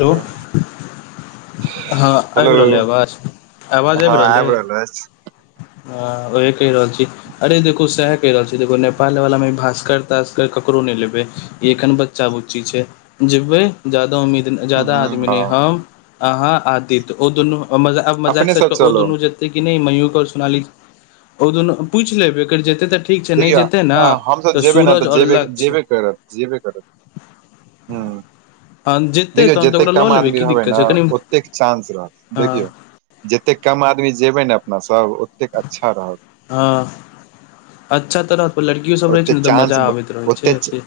Hello हँ hello आबि रहल यै आवाज आवाज आबि रहलै बस हँ ओहे कहि रहल छी अरे देखू स कहि रहल छै देखो नेपाल वाला मे भास्कर तासकर ककरो नहि लेबै ई एखन बच्चा बुच्ची छै जेबै जदा उम्मीद जाादा हम्म, आदमी नहि हँ हम अहाँ आदत्य ओ दुनू मजाक अपने साट सब कऽ ओ चलब दुनू जे नहि मयू सोनाली दुन पूछि लेब एकर जेतै तऽ ठीक छै नहि देखियौ जेतै ने हमस जेबै ने सूरज तऽ आओर जेबे लक्ष्य जेबे करत जेबे करत हूँ हँ जेतै देखियौ तहन तऽ जतेक ओकरा लऽ कम लेबै आदमी की रहबै दिक्कत ने छै कनि ओतेक चानंस रहत देखियौ हँ जतेक कम आदमी जेबै ने अपना सब ओतेक अच्छा रहत हँ अच्छा तरह पर लड़कियो सब रहैत छै ओते ने तऽ चांस मजा आबैत रहै छै ओते से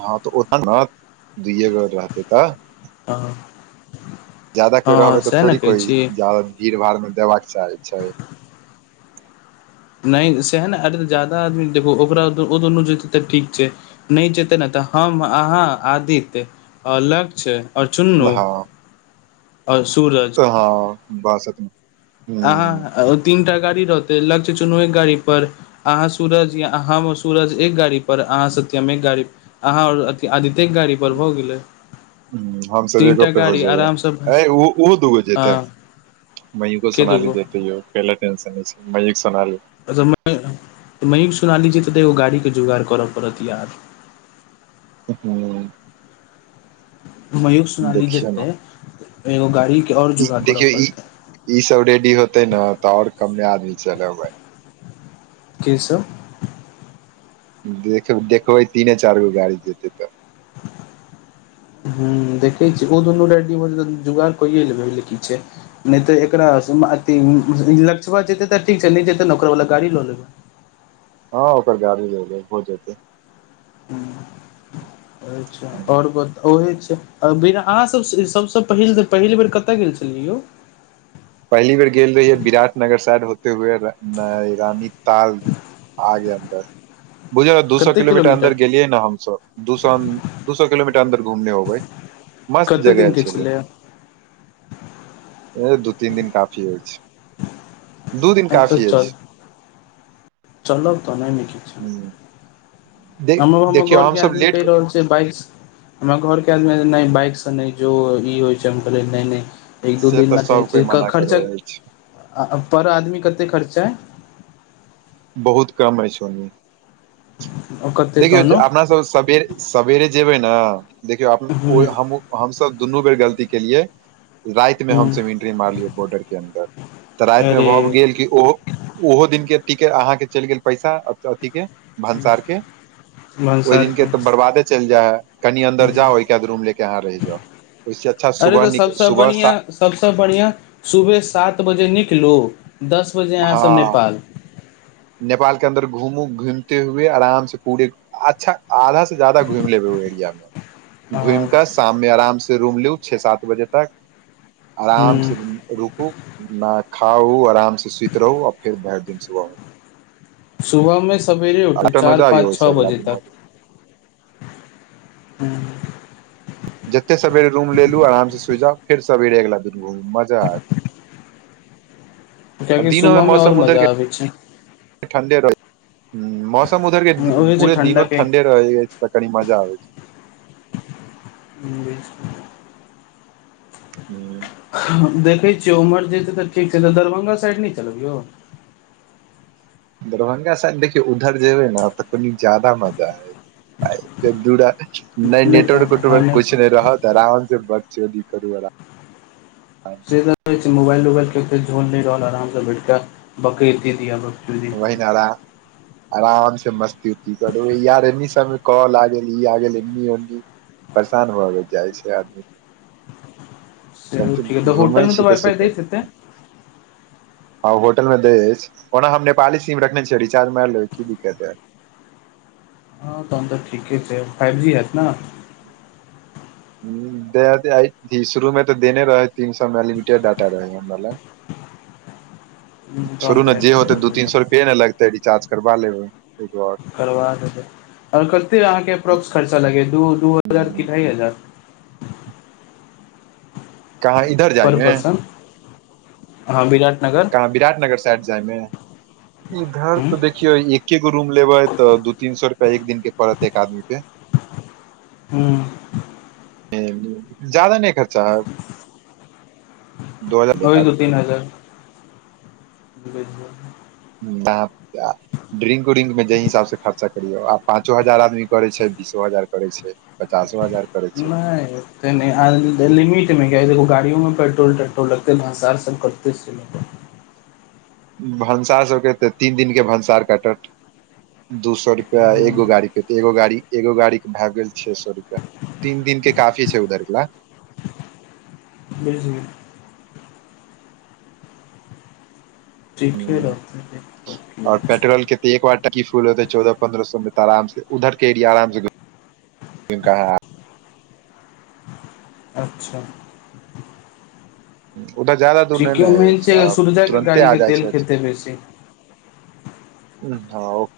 हँ तऽ ओतऽ ने दुइए बेर रहतै तऽ हँ जााददा कोई हँ रहबै तऽ सएह ने थोड़ी कहै कोई छी जादा भीड़ भाड़ मे देबा के चाहे छै नहि सएह ने अ तऽ जादा आदमी देख ओकरा दुनू जेत तऽ ठीक छै नहि जेते ने तऽ हम अहाँ आदित्य लक्ष्य आओर चुन्नू आओर सूरज तऽ हँ बासत अह ओ तीन टा गाड़ी रहौते लक्ष्य चुनए गाड़ी पर अहाँ सूरज य अहाँ सूरज एक गाड़ी पर अहाँ सत्यमे एक गाड़ी अहाँ आर आदिते एक गाड़ी ह पर भ गेलै ह हमस तीन टा एकगोप पे हो गाड़ी जेबै आरामसँ अ ओहो दूगो जेतै हँ म को के सनाी दूगो देती ह ओ क ले तस छै मै सोनाी म सुना ली छ तऽ तऽ एगो गाड़ीके जोगाड़ करऽ पड़त यार हूँ मयूख सुनाली देखियौ जेते ने एगो गाड़ी के और ई जोगा करऽ देखियौ ई पड़त ई सब रेडी होते ने तऽ आओर कमे आदमी चलेबै के सब देख देखबै तीने चारि गो गाड़ी जेतै तऽ [inaudible] ह देखै छी ओ दुनू राइडी जुगाड़ कैए लेबै की छै नहि तऽ एकरा अथ लक्षबा जेतै तऽ ठीक छै नहि जेतै ने ओकरा वाल गाड़ी लऽ लेबै हँ ओकर गाड़ी हो जेतै ह अछ आओर ब ओहे छै अहाँ सब सबसँ पहिल पहिल बेर कतय गेल छलियै यौ पही बेर गेल रहि है विराट नगर साायड होे हुए रानी ताल आगे अन्दर बुझल ने दू सए किलोमीटर अन्दर गेलियै ने हमसब दू सए अ दू सए किलोमीटर अन्दर घुमने होबै मस्त कते दिन जगह के छै छलै ए दू तीन दिन काफी हो छै दू दिन काफी अछि चल चलब तऽ ह हम हमर देखियौ घर के हमसभ आदमी लेट कहि रहल छै से बाइक हमरा घरके आदमी नहि बाइकसँ नहि जो ई होइ छैम करै नहि नहि एक दू से दिन तऽ नहि सभ कोइ चाहै छ मना खर्चा करै अछि पर आदमी कते खर्चा है बहुत कम अछि कते देखियौ तहनो आहा सब सबेर सेरे जेबै ने देखियौ ह हमस दुनू बेर गलती केलियै ह रातिमे हमसभ इंट्री मारलियै बॉर्डर के अन्दर तऽ रातिमे अरे भऽ गेल कि ओहो ओहो दिन के अहाँके चलि गेल पैसा अथी के भन्सार के ओहि दिन के तऽ बर्बादे चलि जाइ हय कनि अन्दर जाउ ओहिके बाद रूम लेके अहाँ रहि जाउ ओहिस अच्छा सुबह न सुबह सा सभसँ बढ़िआँ सुबह सात बजे निकलू दस बजे अहाँसभ हँ नेपाल नेपाल के अन्दर घूमू घूमते हुए आराम से पूरे अच्छा आधा से ज्यादा घुमि लेबै ओहि एरिया मे घुम ह कऽ शाम मे आराम से रूम लू छे सात बजे तक आराम से रुकू नहा खाउ आराम से सुति रहू आ फिर भरि दिन सुबह सुबहमे सवेरे उठू रिटर्न हो चार जाउ य पाँच ओहिस छओ अगला बजे दिन तक हो जाउ जते सबेर रूम लेलु आराम से सुइत जाउ फेर सबेरे अगिला दिन घुमू मजा आयत आ कियाकि सुबहमें आओर मजा आबै छै ठण्डे रहै मौसम उधरके होइ छै पूरे ठण्डा दिनो के ठण्डे तऽ कनी मजा आबै छै [unintelligible] हूँ देखै छियै उमर जेतै तऽ ठीक छै तऽ दरभंगा साइड नहि चलबियौ दरभंगा साइड देखियौ उधर जेबे ने तऽ कनि जादा माजा हयत दूरा नहि नेटवर्क उटवर्क कुछ नहि रहत तऽ आराम से बक चोदी करू आराम से त छै मोबाइल उबाइलके झोल नहि रहल आरामसँ बैठ कऽ बक द दियाप वहिनारा [unintelligible] आराम से मस्ती हो कर यार एन्नी समय कॉल आ गेल ई आ गेल एनी न्नी परेशान भऽ जाइ छै आदमी से कम ठीके तऽ होटल घूमै मे छी तऽ वइफाइ दै सुकून हेतै होटल मे दय अछि ओना हम नेपाली सीम रखने छ छीै रिचार्ज मार लेब की दिक्कत हय हँ तहन तऽ ठीके छै फाइव जी हयत न शुरू मे तऽ देने रहे है तीन सए मे अनलिमिटेड डाटा रहे छोरु तहन न तऽ जे होत हेतै दू तीन स लगतै रिचार्ज करा लेब करबा लेबै आओर कते अहाँके अप्रॉक्स खर्चा लगे दु दू हजार कि ढ़ाइ हजार गाड़ी पर पर्सन हँ विराट नगर विराटनगर साइड जायमे इधर हूँ तऽ देखियौ एके गो रूम लेबै तऽ दू तीन सए रुपआ एक दिन के पड़त एक आदमी के हू जादा नहि खर्चा हेत एक ओहि दू आदमी तीन हजार बचि जायत ड्रिंक उरिंक में जाहि हिसाब से खर्चा करियो आ पाँचो हजार आदमी करे छै बीसो हजार करे छै पचासो हजार करै छै नहि तऽ लिमिटमे कि देखो गाड़ियो मे पेट्रोल तेट्रोल लगते भंसार सब कटतै से भनसार सब के तऽ तीन दिन के भंसार काटत दू सए रुपया एगो गाड़ी एगो गाड़ी एगो गाड़ी के भए गेल छे सए रुपया तीन दिन के काफी छै उधर के ल नहि जेबै ठिके रहतै कत एकवार टंकी फूल होतै चौदह पन्द्रह सए मे त आराम से उधर के एरिया आराम स ह अच्छा उधर बेसी दूर ठीके नहि मेन अछि ने, छै सुरजा के तुरन्ते गाड़ी के आबि तेल जाइत छै खेतै बेसी ह हँ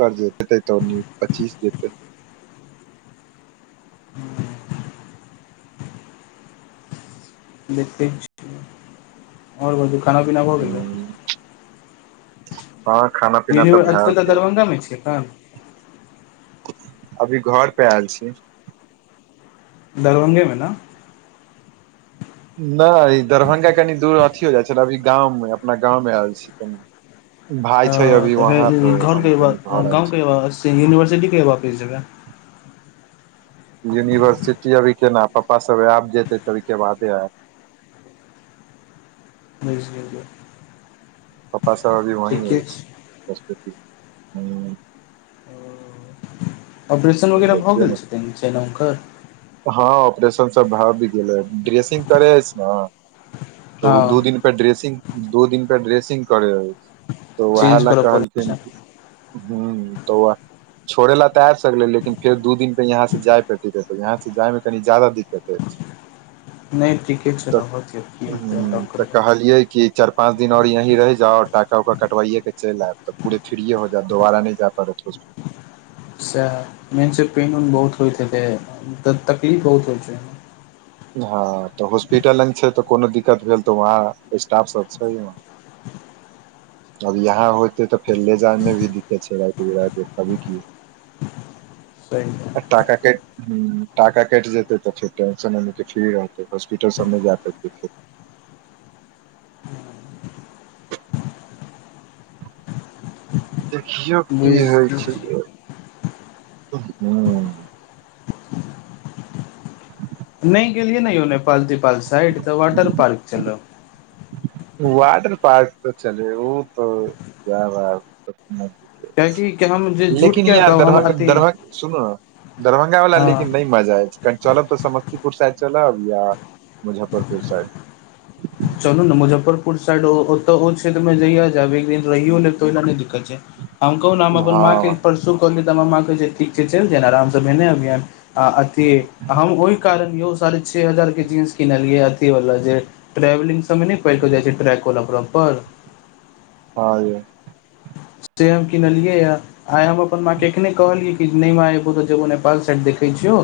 करि देतै तऽ पच्चीस जेतै [inaudible] देखैत छी, आओर आब खाना-पीना भऽ गेलै हँ खाना पीना तऽ भए यूनिवर्सिटी कतय अछि गेल दरभंगामे अछि कि एखन अभी घर प आयल छी दरभंगेमे ने नहि, ई दरभंगासँ कनि दूर अछि एखन तऽ हम अपन गाँवमे आयल छी कनि भाय छै हँ, अभी वहाँ तो तऽ हम कनि घरवला घर आयल छी गाँवसँ यूनिवर्सिटी जाएबला जगह अछि यूनिवर्सिटी एखन केना जाएब पप्पा सभ आबि जेतै, तखने बादे जाएब म्यूजिक पप्पा सभ सेहो ओतहि छथि ऑपरेशन वगैरह भऽ देखियौ गेल ने छै तऽ हँ, ऑपरेशन सभ भऽ गेल अछि ड्रेसिंग करबाक लेल ने, तऽ ओ दू हँ दिन बाद ड्रेसिंग दू दिन पर कराबय पड़ैत अछि, ताहि लेल ओ वएह चेंज बात करऽ पड़ै छै कहलखिन ह त छोड़ऽ लेल तऽ आब सकैत छी, मुदा फेर दिन पर एतयसँ जाए पड़त एतयसँ जाएमे कनि जादा दिक्कत नहि ठीके छै तऽ रहत की हेतै अलग तऽ करबै कहलियै कि चारि पाँच दिन आओर एतहि रहू, जखन ओका कटाय लेल चलि आयब तऽ पूरा भऽ जायत, फेर दोबारा नहि जाए पड़त हॉस्पिटल सही में से पेन ओहिना बहुत होइत छै, तकलीफ बहुत होइ छै हँ तऽ हॉस्पिटल लग छै तऽ कोनो दिक्कत भेल तऽ ओतऽ स्टाफ सभ छै अब यहाँ होइतै तऽ फेर लऽ जाएमे भी दिक्कत छै, राति-बिराति एखन की सहि बात टाका कट हँ, टाका कटि जेतै तऽ फेर टेंशन फ्री रहतै हॉस्पिटल सभ नहि जाए पड़तै फेर हँ देखियौ, की होइ बुझि छै नहि गेलिये ने यो नेपाल-तेपाल साइड तऽ वाटर पार्क चलब वाटर पार्क तऽ चलबे ओ जा कियाकि कि हम जे झूठ लेकिन किया य कहब हम अथी दरभंगा सुनू, दरभंगा वा लेकिन हँ नहि मजा आयतऽ चलब तऽ समस्तीपुर साइड चलब या मुजफ्फरपुर साइड चलू ने मुजफ्फरपुर साइड, ओतऽ ओ छै जहिया जाब रहियो दिक्कत छै हम कहू ने हम अपन माँ के हँ परसू कहलियै तऽ हमरा माँ कहै छ ठीक छै चलि जाय आरामसँ भेने अभिय आ अथि हम ओहि कारण यौ, साढ़े छओ हजारके जींस कीनलियै अथिवला जे ट्रेवलिंग सभमे नहि पड़ कऽ जाइ छै, ट्रैक वला प्रॉपर हँ ज सेब कि नहि लेलियै या आइ हम अपन माँ के एखने कहलियै कि नहि माँ, एबौ तऽ जेबौ नेपाल साइड देखैत छियौ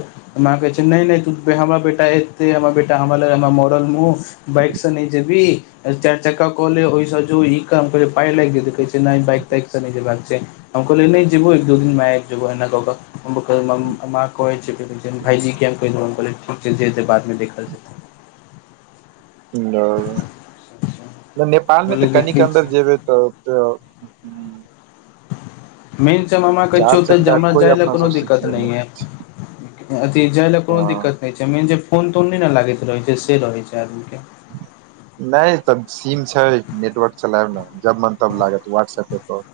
माँ कहै छै, नहि नहि, तू हमरा बेटा एतै, हमर बे हमरा ल, हमरा मरल मुँह बाइक सँ नहि जेबी, चारि चक्का कऽ लऽ ओहिसँ जे ई काम करे पाय लागि जेत, कहै छै नहि, बाइक तक तऽ ठीक छै। हम कहल नहि जेबो, एक-दू दिन माय जबना का माँ कहै छै, भायजी हम कहीं ठीक छै, जे बादमे देखब जेतै नेपाल मे तऽ कहलियै कनिक देखै अन्दर छियै जेबै त मेन च मामा कहै चार छियौतऽ चक्का हमरा कोइ जाय लेल अपना कोनो सब दिक्कत सिखले नहि ये थी जा लऽ कोनो हँ दिक्कत छै मेन जे फोन तऽ नहि ने लागत रहैत छै, से रहैत छै आदमीके नहि तब सीम छै नेटवर्क चलायब ने जब मन तब लागत व्हाट्सएप पर कौल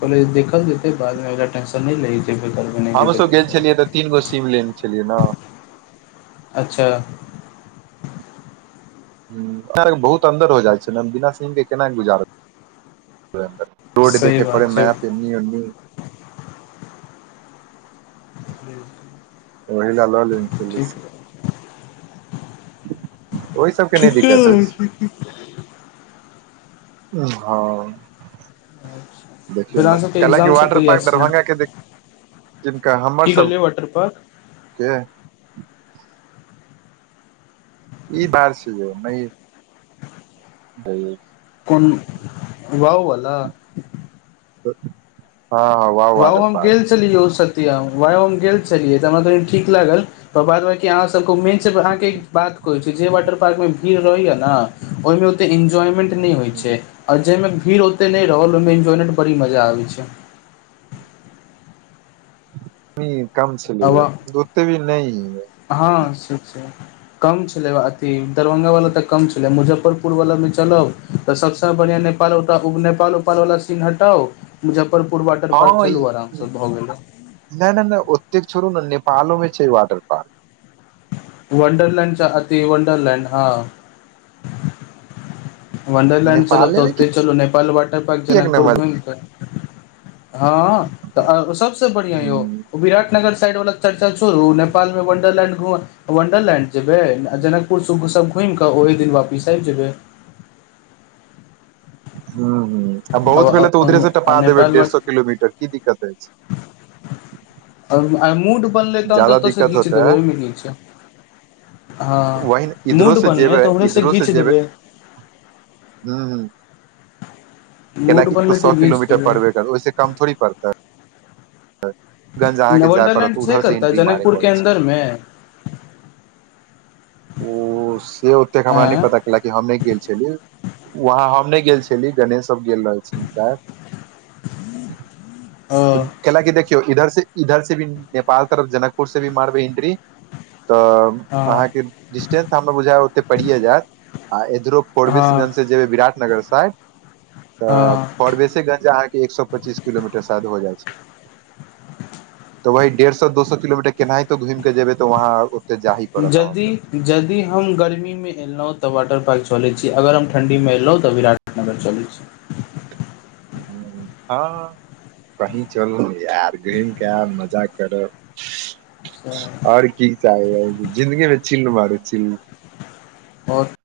कले देखल जेते बाद मे एकर टेंशन नहि लही [unintelligible] हमसभ गेल छलियै तऽ तीन गो सीम लेने छलियै न अच्छा बहुत अन्दर हो जाइ छै ने बिना सिमके केना गुजारब रोड सही देखे पड़ेै बात छै मैप एनी उन्नी ह्म [inaudible] ओहिला लऽ ले ने छली सिम ओहि सभके नहि ठीके दिक्कत रहै अछि छै हँ फेर अहाँ सबके क‌एलक एग्जाम सब वाटर कहिया पार्क से दरभंगा के हम की कहलियै वॉटर पार्क के ई बार छै जे नहि त [unintelligible] कोन वाववला हँ हँ वाह वउ व‌उ वाटर हम गेल पार्क छलियै ओ सत्यम वउ हम गेल छलियै तऽ हमरा कनि ठीक लागल त बाद बाकी अहाँ सभके मेन अहाँके बात कहै छी जय वाटर पार्कमे भीड़ रहैया न ओहिमे ओते एन्जॉयमेन्ट होइ छै आओर जाहि मे भीड़ ओते नहि रहल ओहिमे एन्जॉयमेन्ट बड़ी मजा आबे छै कम आब छलैय ओते भी नहि हँ छै कम छलै अथी दरभंगा वाला तऽ कम छलै मुजफ्फरपुर पुरवलामे चलब तऽ सभसँ बढ़िआँ नेपाल नेपाल उपालवाला सीन हटाउ मुजफ्फरपुर वाटर पार्क हँ चलू आरामसँ भऽ गेला नहि नहि नहि ओतेक छोड़ू ने नेपालों मे छै वाटर पार्क वंडरलैंड च अति वंडरलैंड हँ वंडरलैंड चलब तऽ नेपाले मे ओते चलू नेपाल वाटर पार्क की एक जनकपुर नम्बर घुमि कऽ हँ तऽ सभसँ बढ़िआँ यौ हूं विराट नगर साइड वाला चर्चा छोड़ू नेपाल मे वंडरलैंड घुम वंडरलैंड जेयबै जनकपुरसभ घुमि कऽ ओहि दिन वापिस आबि जेबै ह ह आ बहुत भेले तऽ उधरे से आ टपा देबै नेपाल डेढ़ सए किलोमीटर की दिक्कत अछि आ मूड बनलै तहन तऽ ज्यादा ओतयसँ दिक्कत घीच होतै देबै ओहिमे कि छै वही न, हँ इधरो मूड बनलै तऽ ओहसँ घींच देबै हू ह मूड कैलाकि तो बनलै सए तऽ घीच किलोमीटर देबै पड़बे कर ओहिस कम थोड़ी पड़तै गंज अहाँके जाय पड़त वंडरलैंड छै उधर से कतय एंट्री मारे जनकपुरके पड़ै छै अन्दरमे ओ से ओतेक हमरा नहि आँ पता कैलाकि हम नहि गेल छलियै वहाँ हम नहि गेल छलियै गणेश सब गेल रहल छलखिन सायद हू ह त कैलाकि देखियौ इधर से इधर से भी नेपाल तरफ जनकपुर से भी मारबै इंट्री तऽ हँ अहाँके डिस्टेंस हमरा बुझाय ओते पड़ियए जायत आर इधरो हँ फोरबिसगंज से जेबै विराट नगर साइड तऽ हँ फॉरविसगंज अहाँके एक सए पच्चीस किलोमीटर शायद हो जाइ छै तऽ वह डेढ़ सए दो स‌ए किलोमीटर केनाहितो घूम के जेबै तऽ वहाँ ओते जाही पड़त जदि अहाँके यदि हम गर्मीमे एलहुँ तऽ वाटर पार्क चलै छी अगर हम ठण्डीमे एलहुँ तऽ विराटनगर चलै छी हँ कही चल ने यार घूमि कए आब मजा करब अच्छा आओर की चाही जिन्दगी मे चिल मारु चील आओर